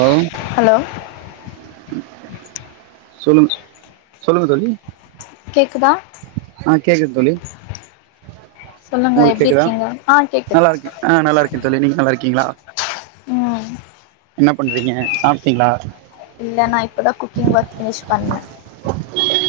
ஆம் ஹலோ சொல்லுங்க சொல்லுங்க தோழி கேக்குதா ஆ கேக்குது தோழி சொல்லுங்க உங்களுக்கு எப்டி கேக்குதா இருக்கீங்க ஆ கேக்குது நல்லா இருக்கே ஆ நல்லா இருக்கே தோழி நீங்க நல்லா இருக்கீங்களா ம் என்ன பண்றீங்க சாப்டீங்களா இல்ல நா இப்பதா குக்கிங் ஒர்க் பினிஷ் பண்ணே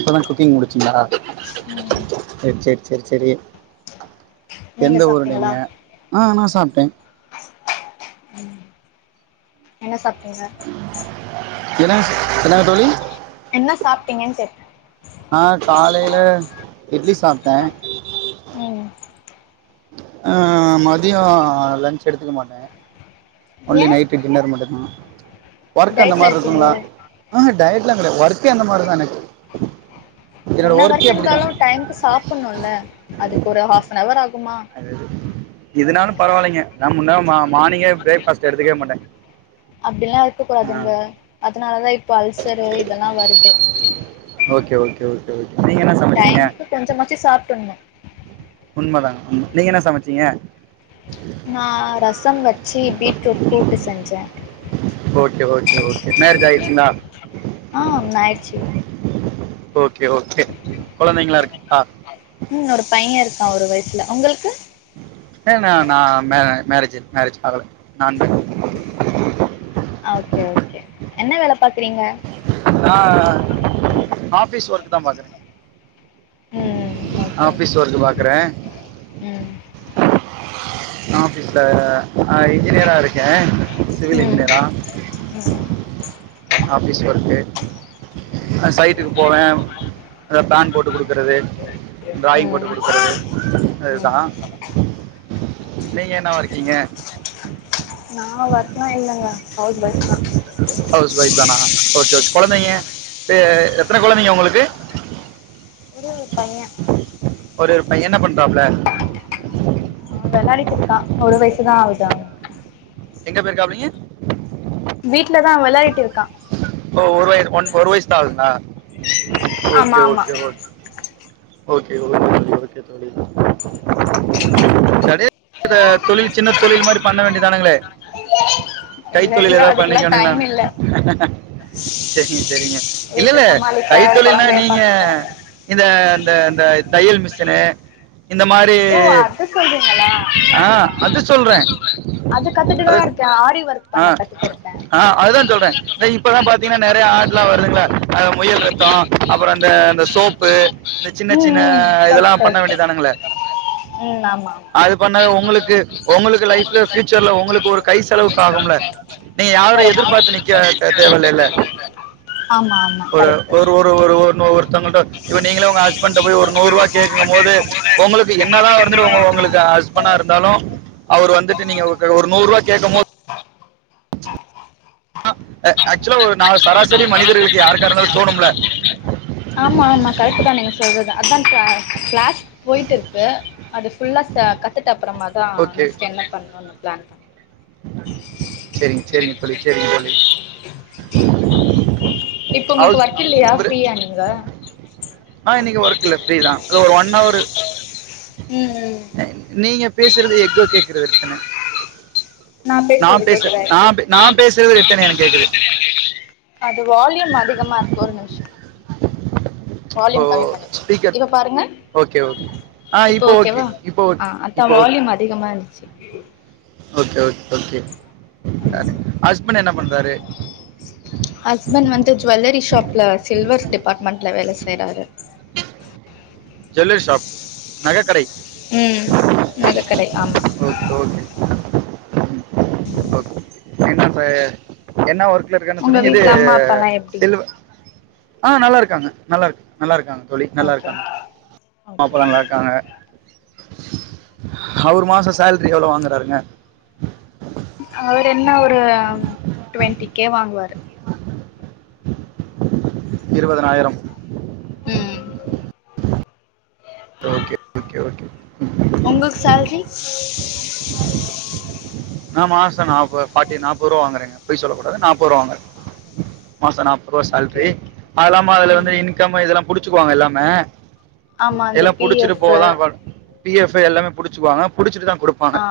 இப்ப தா குக்கிங் முடிச்சீங்களா உம் செரி செரி செரி செரி நீங்க எந்த ஊரு நீங்க சாப்ட்டீங்களா ஆ நா சாப்ட்டே என்ன சாப்டீங்க என்ன என்னா தோழி என்ன சாப்ட்டீங்கன்னு கேட்டே ஆ காலையில இட்லி சாப்ட்டே உம் ஆ மதியோ லன்ச் எடுத்துக்க மாட்டே ஒன்லி ஏ நைட் டின்னர் மட்டுந்தா ஒர்க் அந்த டயட்ல மாரி இருக்குங்களா இருக்கீங்களோ ஆஹூ டயட்ல்லா கெடையாது ஒர்க்கே அந்த மாரிதானே என்ன ஒர்க் இருந்தாலு டைம்க்கு சாப்பட்ணுல்ல அதுக்கு ஒரு ஹாஃப்அ னவர் ஆகுமா இதனாலு பரவாயில்லைங்க நா முன்னா மானிங்கே பிரேக்பாஸ்ட் எடுத்துக்கவே மாட்ட அப்டில்லா இருக்க கூடாதுங்க அதனாலதா இப்ப அல்சரு இதெல்லா வருது ஓகே ஓகே ஓகே ஒகே நீங்க என்ன டைம்க்கு கொஞ்ச கொஞ்ச சாப்பன்னோ உண்மதாங்க உண் நீங்க என்ன சமைச்சீங்க நா ரசம் வச்சு பீட்ரூட் கூட்டு செஞ்சே ஓகே ஓகே ஓகே மேரேஜ் ஆயிடுச்சுங்களா ஆ ஒன்னாய்ச்சி ஓகே ஓகே கொழந்தைங்களா இருக்கா உம் ஒரு பைய இருக்கா ஒரு வயசுல உங்களுக்கு ஏ ந நா மே மேரேஜ் மேரேஜ் ஆகல நான் ஓகே ஓகே என்ன வேல பாக்குறீங்க ஆ ஆபீஸ் ஒர்க் தா பாக்குற ம் ஓகே ஆபீஸ் ஓகே ஒர்க் பாக்குற ம் ஆபீஸ்ல ஆ இன்ஜினியரா இருக்கே உம் ஆபீஸ் ஒர்க்கு சைட்டுக்கு போவே அ பேன் போட்டு குடுக்கறது ட்ராயிங் ம் போட்டு குடுக்கறது தா ம் நீங்க என்னவா இருக்கீங்க நா ஒர்க்கல்லா இல்லங்க அவுஸ் வைஃப் தா ஹவுஸ் ஒய்ப் தானா ஓகே ஒகே கொழந்தைங்க எத்தன கொழந்தைங்க உங்களுக்கு ஒரே ஒரு பைய ஒரு பைய என்ன பண்றாப்பல ஆ வெள்ளாடிட்டு இருக்கா ஒரு வயசுதா ஆகுது அவனுக்கு எங்க போய்ருக்காப்படிங்க வீட்டுலதா வெள்ளாடிட்டு இருக்கா ஓ ஒரு வயது ஒரு வைசு தா ஆகுதா ஆமா ஓகே ஆமா okay okay okay okay okay தோழி கடையதுல தொழில் சின்ன தொழில் மாரி பண்ண வேண்டியதானுங்களே [inaudible] கைத்தொழில் ஏதாவது அதுக்கெல்லா பண்ணிக்க டைம் வெண்ணிங்களானு இல்ல செரிங்க செரிங்க வீட்ட இல்லல்ல சமாளிக்க கைத்தொழில்னா கொழந்தைய நீங்க பாத்துக்க இந்த இந்த இந்த தையல் மிசினு ஓ அது சொல்றிங்களா ஆ அது சொல்றேன் அது கத்துட்டுதா இருக் க ஆரி ஒர்க் ஆ பண்ண கத்து கொடுப்பே ஆ அதுதா சொல்றே இப்பதா பாத்தீங்கன்னா நறைய ஆட்லா வருதுங்கள முயல் ரத்தோ அப்பறோ அந்த சோப்பு சின்ன ம் சின்ன ம் கரெக்ட் இதெல்லா பண்ண கரெக்ட் வேண்டியதானுங்கள ம் ஆமா அது பண்ண உங்களுக்கு உங்களுக்கு லைஃப்ல பியூட்டர்ல கை செலவுக்கு ஆகும்ல நீங்க யாரும் எதிர்பார்த்து நிக்க தேவயில்லல ஆமா ஆமா ஒரு கரெக்ட் ஒரு ஒரு ஒரு ஒருத்தவங்கட்ட இப்ப நீங்களே உங்க ஹஸ்பண்ட போய் நூறு ரூபா கேட்கும்போது கேட்கும் போது உங்களுக்கு என்னதா வந்துட்டுங்க என்னதான் உங்களுக்கு ஹூஸ் பண்ட இருந்தாலு அவர் வந்துட்டு நீங்க ஒரு நூறு ரூபா கேட்கும் போது ஆக்சுவலா ஒரு நா ஒரு நாலு சராசரி மனிதர்களுக்கு யாருக்காக இருந்தாலு யாருக்கா தோணும்ல இருந்தாலும் தோணுங்க ஆமா ஆமா கரெக்ட் தா நீங்க சொல்றது அதா கிளாஸ் போயிட்டு இருக்கு அது ஃபுல்லா ச கத்துட்டு அப்புறமா தா ஓகே நெக்ஸ்ட் என்ன பண்ணணும்னு ப்ளான் பண்ணேன் சரிங்க சரிங்க தோழி சரிங்க தோழி இப்ப உங்களுக்கு ஹவுஸ் ஒர்க் இல்லையா இவரு ஃப்ரீயா நீங்க ஆ இன்னைக்கு ஒர்க் இல்ல ஃப்ரீதா ஒரு ஒன் ஹவர் ம் ம் நீங்க பேசுறது எக்கோ கேக்குறது தான நான் நா பேசுறது பேச கேக்குதா நா இப்போ நா பேசுறது நான் ரிட்டன் எனக்கு பேசுறது கேக்குது தெரியாது அது வால்யூம் அதிகமா இருக்கு ஒரு நிமிஷம் ஓ வால்யூம் கம்மி பண்ணிக்கிற ஸ்பீக்கர் இப்ப பாருங்க ஓகே ஓகே ஆ இப்ப இப்போ ஓகே ஓகேவா இப்போ ஆ ஓகே அதா இப்போ ஓகே வால்யூம் அதிகமா இருந்துச்சு ஓகே ஓகே ஹஸ்பண்ட் என்ன பண்றாரு ஹஸ்பண்ட் வந்து ஜுவல்லரி ஷாப்ல சில்வர் டிபார்ட்மெண்ட்ல வேல செய்யறாரு ஜுவல்லரி ஷாப் நகைக்கடை ம் நக கடை ஆமா ஓக் ஓகே [unintelligible] ஓகே என்ன சார் என்ன ஒர்க்குல இருக்கன்னு உங்க சொன்னிங்க இது வீட்ல அம்மா அப்பாலா எப்டி சில்வ ஆ நல்லாருக்காங்க நல்லா நல்லாருக்காங்க தோழி நல்லா ஓகே இருக்காங்க ஓகே ஓகே. பாப்பாலா நல்லாருக் காங்க அவரு மாச சேலரி எவ்ள வாங்கறாருங்க அவர் என்ன ஒரு டுவெண்டி கே வாங்குவாரு இருவதனாயிரம் ம் ஓகே ஓகே ஓகே ம் உங்களுக் சேல்ரி நா மாச நாப்பது ஃபாட்டி நாப்பது ருவா வாங்கறேங்க பொய் சொல்ல கூடாது நாப்பது ருவா வாங்கற மாச நாப்பது ருவா ஓகே சேல்ரி ஓகே அது இல்லாம அதுல வந்து ம் இன்கம் இதெல்லா புடிச்சிக்குவாங்க எல்லாமே ஆமா அந்த எல்லா பி புடிச்சுட்டு எஃப் போகதா ஃப பி எஃப் எல்லாமே புடிச்சுக்வாங்க புடிச்சிட்டுதா குடுப் ஆ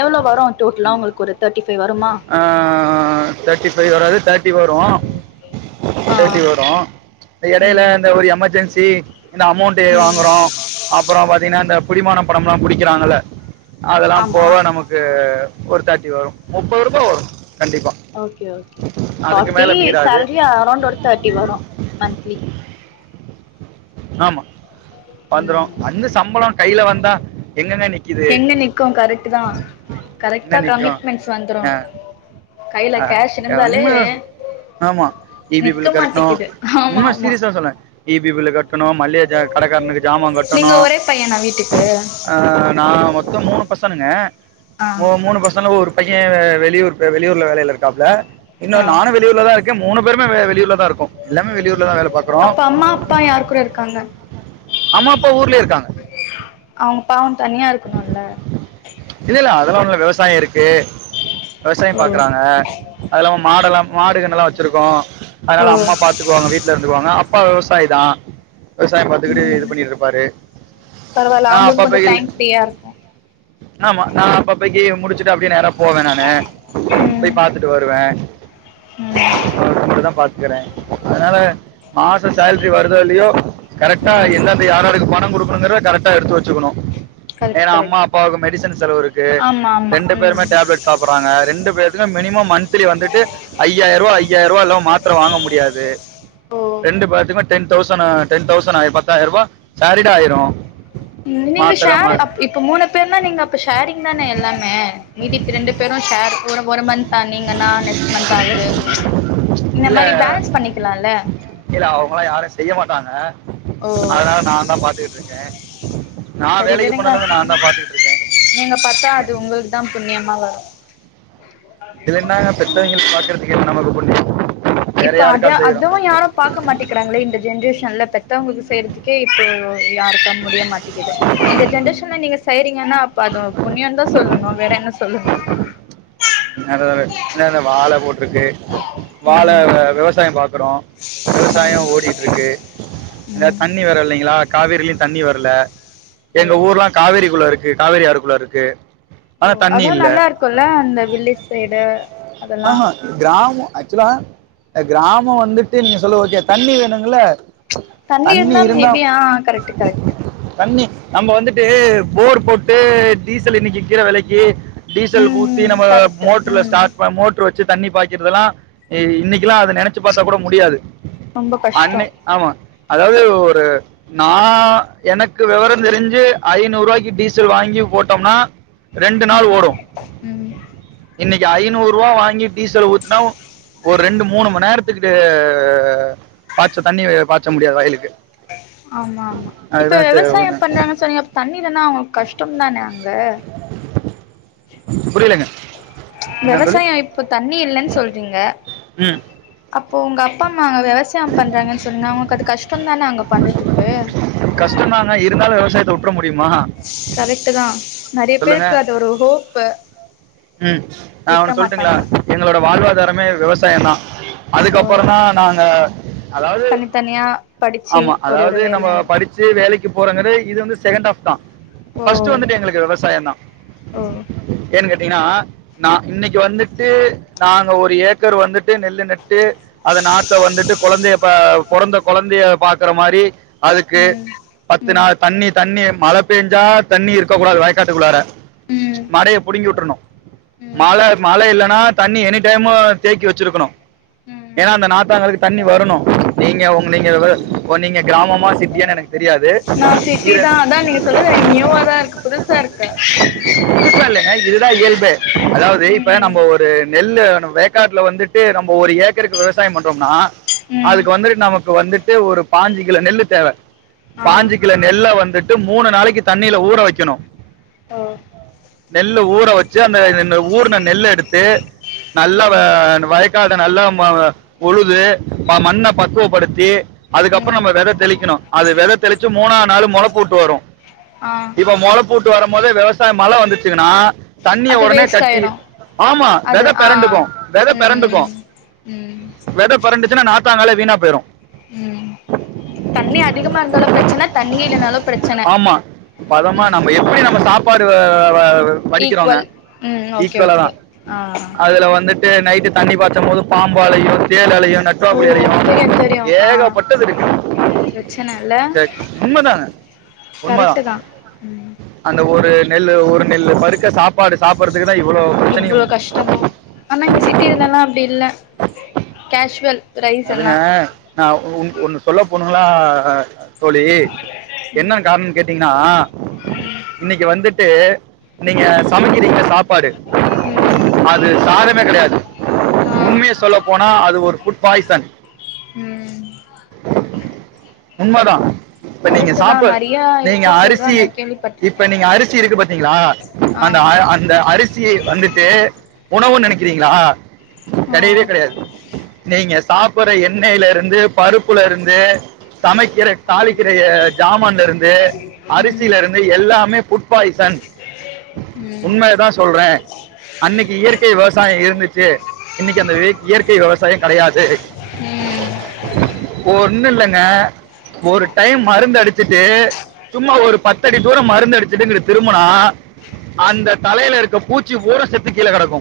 எவ்ள வரு டோட்டலா உங்களுக்கு ஒரு தேர்ட்டி ஃபை வருமா ஆ தேர்ட்டி ஃபைவ் வராது தேர்ட்டி வரு ஆ சேத்தி வரு எடைல ம் அந்த ஒரு எமர்ஜென்சி இந்த அமௌண்ட் டு ம் வாங்கறோ அப்பறோ பாத்திங்னா இந்த புடிமான பணம்லா புடிக்கிறாங்கள அதெல்லாம் ஆமா போவ நமக்கு ஒரு தேட்டி வரு முப்பது ருபா வரு கண்டிப்பா okay okay forty salary around ஒரு தேர்ட்டி வரு மன்த்லி ஆமா வந்துரு ம் அந்த சம்பள கைல வந்தா எங்கெங்க நிக்குது எங்க நிக்கு கரெக்ட் தா கரெக்டா கமிட்மெண்ட்ஸ் வந்துரு கையில கேஷ் ஆ இருந்தாலே ஒண்ணு ஆமா இ பி நிக்க பில்லு கட்னு மாட்டிக்குது ஆமா உண்ம ஆமா சீரியஸா சொல்லே இ பி பில்லு கட்டணு மள்ளிக கடக்காரனுக்கு ஜாமா கட்டணு நீங்க ஒரே பையனா வீட்டுக்கு ஆ நா மொத்த மூணு பசனுங்க ஆ மூணு பசனுல ஒரு பைய வெளியூர் வெளியூர்ல வேலையில இருக்காப்புல இன்னு ஆ நானு வெ ளியூர்லதா இருக்க மூணு பேருமே வெ வெளியூர்லதா இருக்கோ எல்லாமே வெளியூர்லதா வேல பாக்கறோ அப்ப அம்மா அப்பா யார் கூட இருக்காங்க அம்மா அப்பா ஊர்லயே இருக்காங்க அவங்க பாவ தனியா இருக்கணுல்ல இல்ல இல்ல அதெல்லா ஒன்னுல விவசாய இருக்கு விவசாயம் ஓ பாக்கறாங்க அது இல்லாம மாடெல்லா மாடு கன்னெல்லா வச்சிருக்கோ ஓ அதனால அம்மா பா த்துக்குவாங்க வீட்ல இருந்துக்குவாங்க அப்பா விவசாயிதா விவசாயம் பாத்துகிட்டு இது ம் பண்ணிட்ருப்பாரு நா அப்பப்ப இல் ஃப்ரியா இருக்கு ஆமா நா அப்பப்ப இங்கயு முடிச்சுட்டு அப்படியே நேரா போவே நானு போய் ம் பாத்துட்டு வருவே ம் தோட்டத்த மட்டுந்தா பாத்துக்கறே அதனால மாச சேலரி வருதோ இலியோ கரெக்டா ம் எந்தெந்த யாராருக்கு பணங் குடுக்கணுங்கறத கரெக்டா எடுத்து வெச்சுக்கணு கரெக்ட் ஏனா அம்மா கரெக்ட் அப்பாவுக்கும் மெடிஷன் செலவு இருக்கு ஆமா ஆமா ரெண்டு ம் பேருமே டேப்லெட் சாப்பர்றாங்க ரெண்டு பேர்த்துக்கு மினிமம் மன்த்லி வந்துட்டு ஐயாயிருவா ஐயாயிருவா இல்லாம மாத்தர வாங்க முடியாது ஓ ரெண்டு பேத்துக்மே டென் தௌசணு டென் தௌசணாயி பத்தாயிருவா சேரிடா ஆயிரு உம் நீங்க ஷேர் அப் இப்போ மூனு பேர்னா நீங்க அப்ப ஷேரிங் தான எல்லாமே மீதிப் ரெண்டு பேரும் ஷேர் ஒரு ஒரு மந்தா நீங்கன்னா நெக்ஸ்ட் மந்த்த் அவுரு இந்த இல்ல மாரி பேலன்ஸ் பண்ணிக்கலாம்ல்ல இல்ல அவங்களாம் யாரும் செய்ய மாட்டாங்க ஓ அதனால நான் இருக்கே சரி விடுங்க நீங்க பாத்தா அது உங்களுக்கு தான் புன்னியமா வரும் இதுல என்னாங்க பெத்தவைங்க பாக்குறதுக்கு நமக்கு எதுக்கு புன்னியம் இப்ப அத அதுவும் யாரும் பாக்க மாட்டிக்கிறாங்களே இந்த ஜென்ரேஷன்ல பெத்தவங்களுக்கு செய்யறதுக் கே இப்போ யாருக்கும் முடிய மாட்டிக்கிது இந்த ஜென்ரேஷன்ல நீங்க செய்யறீங்கன்னா அப்ப அது புன்னியோ தான் சொல்லணும் வேற என்ன சொல்லணும் என்னதோ ஒரு என்ன அந்த வாழ போட்ருக்கு வாழ ம் விவசாயம் பாக்குறோம் ம் விவசாயம் ஓடிட்டு இருக்கு இந்த ம் தண்ணி வர இல்லைங்களா காவேரிலயும் தண்ணி வரல எங்க ஓ ஊர்லாம் காவேரி குள்ள இருக்கு காவேரி ஆறு குள்ள இருக்கு ஓ ஆனா தண்ணி அதான் இல்ல நல்லா இருக்கும்ல்ல அந்த வில்லேஜ் சைடு அதெல்லா ஆஹா கிராமம் ஆக்சுவலா அ கிராமம் வந்துட்டு நீங்க சொல்ல ஓகே தண்ணி வேணுங்கள தண்ணக இருந்தா மேபி ஆ கரெக்ட் கரெக்ட் தண்ணி நம்ம வந்துட்டு போர் போட்டு டீசல் இன்னைக்கு விக்கிற வெலைக்கி டீசல் ம் ஊத்தி ம் நம்ம கரெக்ட் மோட்டர்ல ம் ஸ்டார்ட் மோட்டரு வச்சு தண்ணி பாக்கிறதுதல்லாம் இன்னைக்கெல்லாம் அத நெனைச்சு பாத்தா கூட முடியாது ரொம்ப கஷ்டோ அன்னை ஆமா அதாவ்து ஒரு நா எனக்கு விவரம் தெரிஞ்சு ஐநூரூபாய்க்கு டீசல் வாங்கி போட்டோம்னா ரெண்டு நாள் ம் ஓடும் ம் இன்னைக்கு ஐநூரூவா வாங்கி டீசல் ஊத்துனா ஒரு ரெண்டு மூனு மணி நேரத்துக்கு பாய்ச்ச தண்ணி பாய்ச்ச முடியாது வயிலுக்கு ஆமா ஆமா இப்ப ஒண்ணு. விவசாயம் பண்றாங்க சொன்னிங்க தண்ணி இல்லனா அவுங்களுக்கு கஷ்டம் தான அங்க புரியலங்க என்னன்னு சொல்லி விவசாயம் இப்போ தண்ணி இல்லன்னு சொல்றீங்க ம் அப்போ உங்க அப்பா அம்மா நாங்க விவசாயம் பண்ணுறாங்கன்னு சொன்னா அவுங்களுக்கு அது கஷ்டம் தான அங்க பண்றதுக்கு கஷ்டொ தான்ங்க இருந்தாலும் விவசாயத்த வுட்ற முடியுமா கரெக்ட் தா நெறைய சொல்லுங்க பேருக்கு அது ஒரு ஹோப்பு விட்ற மாட்டாங்க எங்களுடைய வாழ்வாதரமே விவசாயம் தா அதுக்கப்புற ஓ தா நாங்க அதாவ்து தனியா படி ஆமா அதாவ்து நம்ம படிச்சி வேலைக்கு போறங்க இது வந்து செகண்ட் ஹாஃப் தா ஓ ஃபஸ்டு வந்துட்டு எங்களுக்கு விவசாயம் தா ஓ ஏன்னு கேட்டீங்கன்னா நா இன்னைக்கு வந்துட்டு நாங்க ஒரு ஏக் கர் வந்துட்டு நெல்லு நட்டு அத நாத்த வந்துட்டு கொழந்தைய பா பொறந்த கொழந்தைய பாக்குற மாரி அதுக்கு ம் பத்து ம் நாள் தண்ணி தண்ணி மழ பெஞ்சா தண்ணி இருக்கூடாது வயக்காட்டக்குள்ளார ம் மடைய புடுங்கி வுட்ரணு ம் மழ மழ இல்லன்னா தண்ணி எனி டைமு தேக்கி வச்சிருக்கணு ம் ஏன்னா நாத்தாங்களுக்கு தண்ணி வரணு நீங்க உங்கங்க நீங்க கிராமமா சிட்டியானு எனக்கு தெரியாது நா சிட்டி தா இரு அதா நீங்க சொல்றது எனக்கு நியூவாதா இருக்கு புதுசா இருக்கு புதுசா இல்லங்க இதுதா இயல்பு அதாவது இப்ப ம் நம்ம ஒரு இந்த நெல்லு வேக்காட்டுல வந்துட்டு நம்ம ஒரு ஏக்கருக்கு விவசாயம் பண்றோம்னா ம் அதுக்கு வந்துட்டு நமக்கு வந்துட்டு ஒரு பாஞ்சு கிலோ நெல்லு தேவ ஆ பாஞ்சு கிலோ நெல்ல வந்துட் டு மூணு நாளிக்கி தண்ணில ஊற வைக்கணு ஓ நெல்லு ஊற வெச்சு அந்த ஊர்ன நெல்ல எடுத்து நல்ல ம் வய காடு நல்லா உழுது மண்ண பக்குவப்படுத்தி அதுக்கப்றோ ம் நம்ம வெத தெளிக்கணு அது வெத தெளிச்சு மூணாது நாள் மொள போட்டு வரு ஆ போட்டு வரும் போது விவசாயம் மழ வந்துச்சுங்கன்னா தண்ணிய அது ஒடனே வேஸ்ட் தட்டி ஆயிரு ஆமா அது வெத ஆ பெரண்டுக்கு வெத பெரண்டுக்கு ம் ம் ந்துச்சுா நாத்தாங் காலே வீணா போயிடு ம் தண்ணி அதிகமா இருந்தாலு பிரச்சன தண்ணியே இல்லனாலு பிரச்சன ஆமா பதமா ம் நம்ம எப்டி நம்ம சாப்பாடு வடிக்கிறோங்க ஈக்குவல் ம் ஓகே ஈக்குவலா தா ஓகே ஆ ஆ அதுல வந்துட் நைட்டு் தண்ணி பாச்சி போது பாம்பு அழையு தேலு அலையு ஓ நட்டுவாக்குழி அலையு தெரியு தெரியு ஆ ஏகப்பட்டது இருக்கு பிரச்சன இல்ல ஜக் உண்மதா உண்மதா கரெக்ட் தா ம் அந்த ஒரு நெல்லு ஒரு நெல்லு பருக்க சாப்பாடு சாப்பிட்றதுக்கு தா இவ்ளோ பிரச்சனையு [unintelligible] ஆனா இங்க சிட்டில எல்லா அப்டி இல்ல கேஷ்வல் அதுங்க நா உ ஒண்ணு சொல்ல போணுங்களா தோழி என்னனு காரணோனு கேட்டீங்கன்னா ம் இன்னிக்கி வந்துட்டு நீங்க சமைக்கிறீங்க சாப்பாடு ம் அது சாதமே கெடையாது ஆ உண்மைய சொல்ல போனா அது ஒரு ஃபுட் பாய்சன் ம் உண்மதா இப்ப நீங்க கரெக்ட் தா சாப் நெறையா நீங்க இருக்கு அரிசி சொல்றாங்க கேள்விப்பட்ருக்கே இப்ப நீங்க அரிசி இருக்கு பாத்தீங்களா ஆ அந்த அந் அந்த அரிசியை வந்துட்டு உணவு நெனைக்கிறீங்களா ஆ கெடையவே கெடையாது நீங்க சாப்பிட்ற எண்ணெயில இருந்து பருப்புல இருந்து சமைக்கிற தாளிக்கிற ஜாமான் இருந்து ம் அரிசியில இருந்து எல்லாமே ஃபுட் பாய்சன் ம் உண்மைய தா சொல்றே அன்னிக்கி இயற்கை விவசாயோ இருந்துச்சு இன்னிக்கி அந்த இயற்கை விவசாய கெடையாது ம் ஒன்னு இல்லங்க ஒரு டைம் மருந்து அடிச்சிட்டு சும்மா ஒரு பத்தடி தூர மருந்து அடிச்சுட்டு இங்கிட்டு திரும்புனா அந்த தலையில இருக்க பூச்சி பூரா செத்து கீழ கெடக்கு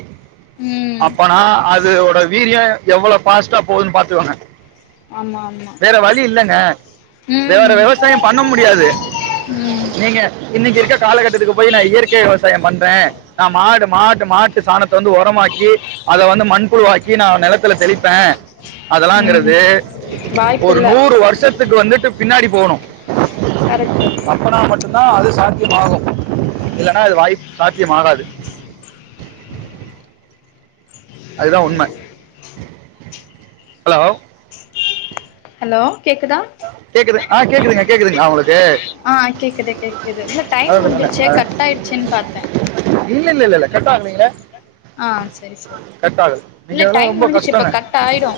ம் அப்பனா அது ஓட வீரியோ எவ்ளோ ஃபாஸ்ட்டா போகுதுன்னு பாத்துக்கோங்க ஆமா ஆமா வேற வழி இல்லங்க வேற ம் விவசாயம் பண்ண முடியாது ம் நீங்க இன்னைக்கு இருக்க காலகட்டத்துக்கு போய் நா இயற்கை விவசாய பண்றே மாடு மாட்டு மாட்டு சாணத்த வந்து உரமாக்கி அத வந்து மண்புழுவாக்கி நா நிலத்த இல்ல செழிப்பே ம் அதுலான்றது ஒரு வாய்ப்பில்ல நூறு வருஷத்து க்கு வந்துட்டு பின்னாடி போகணு கரெக்ட் அப்பனா மட்டுதா அது சாத்தியமாகு இல்லன்னா அது வாய்பு சாத்தியமாகாது அதுதா உண்ம ஹலோ ஹலோ கேக்குதா கேக்குது ஆ கேக்குதுங்க கேக்குதுங்களா உங்களுக்கு ஆ கேக்குது கேக்குது இல்ல டைம் அதான் சொன்னேன்ல. முடிஞ்சிருச்சே ஆ, கட் ஆயிடுச்சுன்னு பாத்தே இல்ல இல்ல இல்ல இல்ல கட்டா ஆகலீங்களா ஆ சரி சரி நீங்க இல்ல அதெல்லாம் டைம் ரொம்ப முடிஞ்சிருச்சு இப்போ கஷ்டங்க கட் ஆயிடு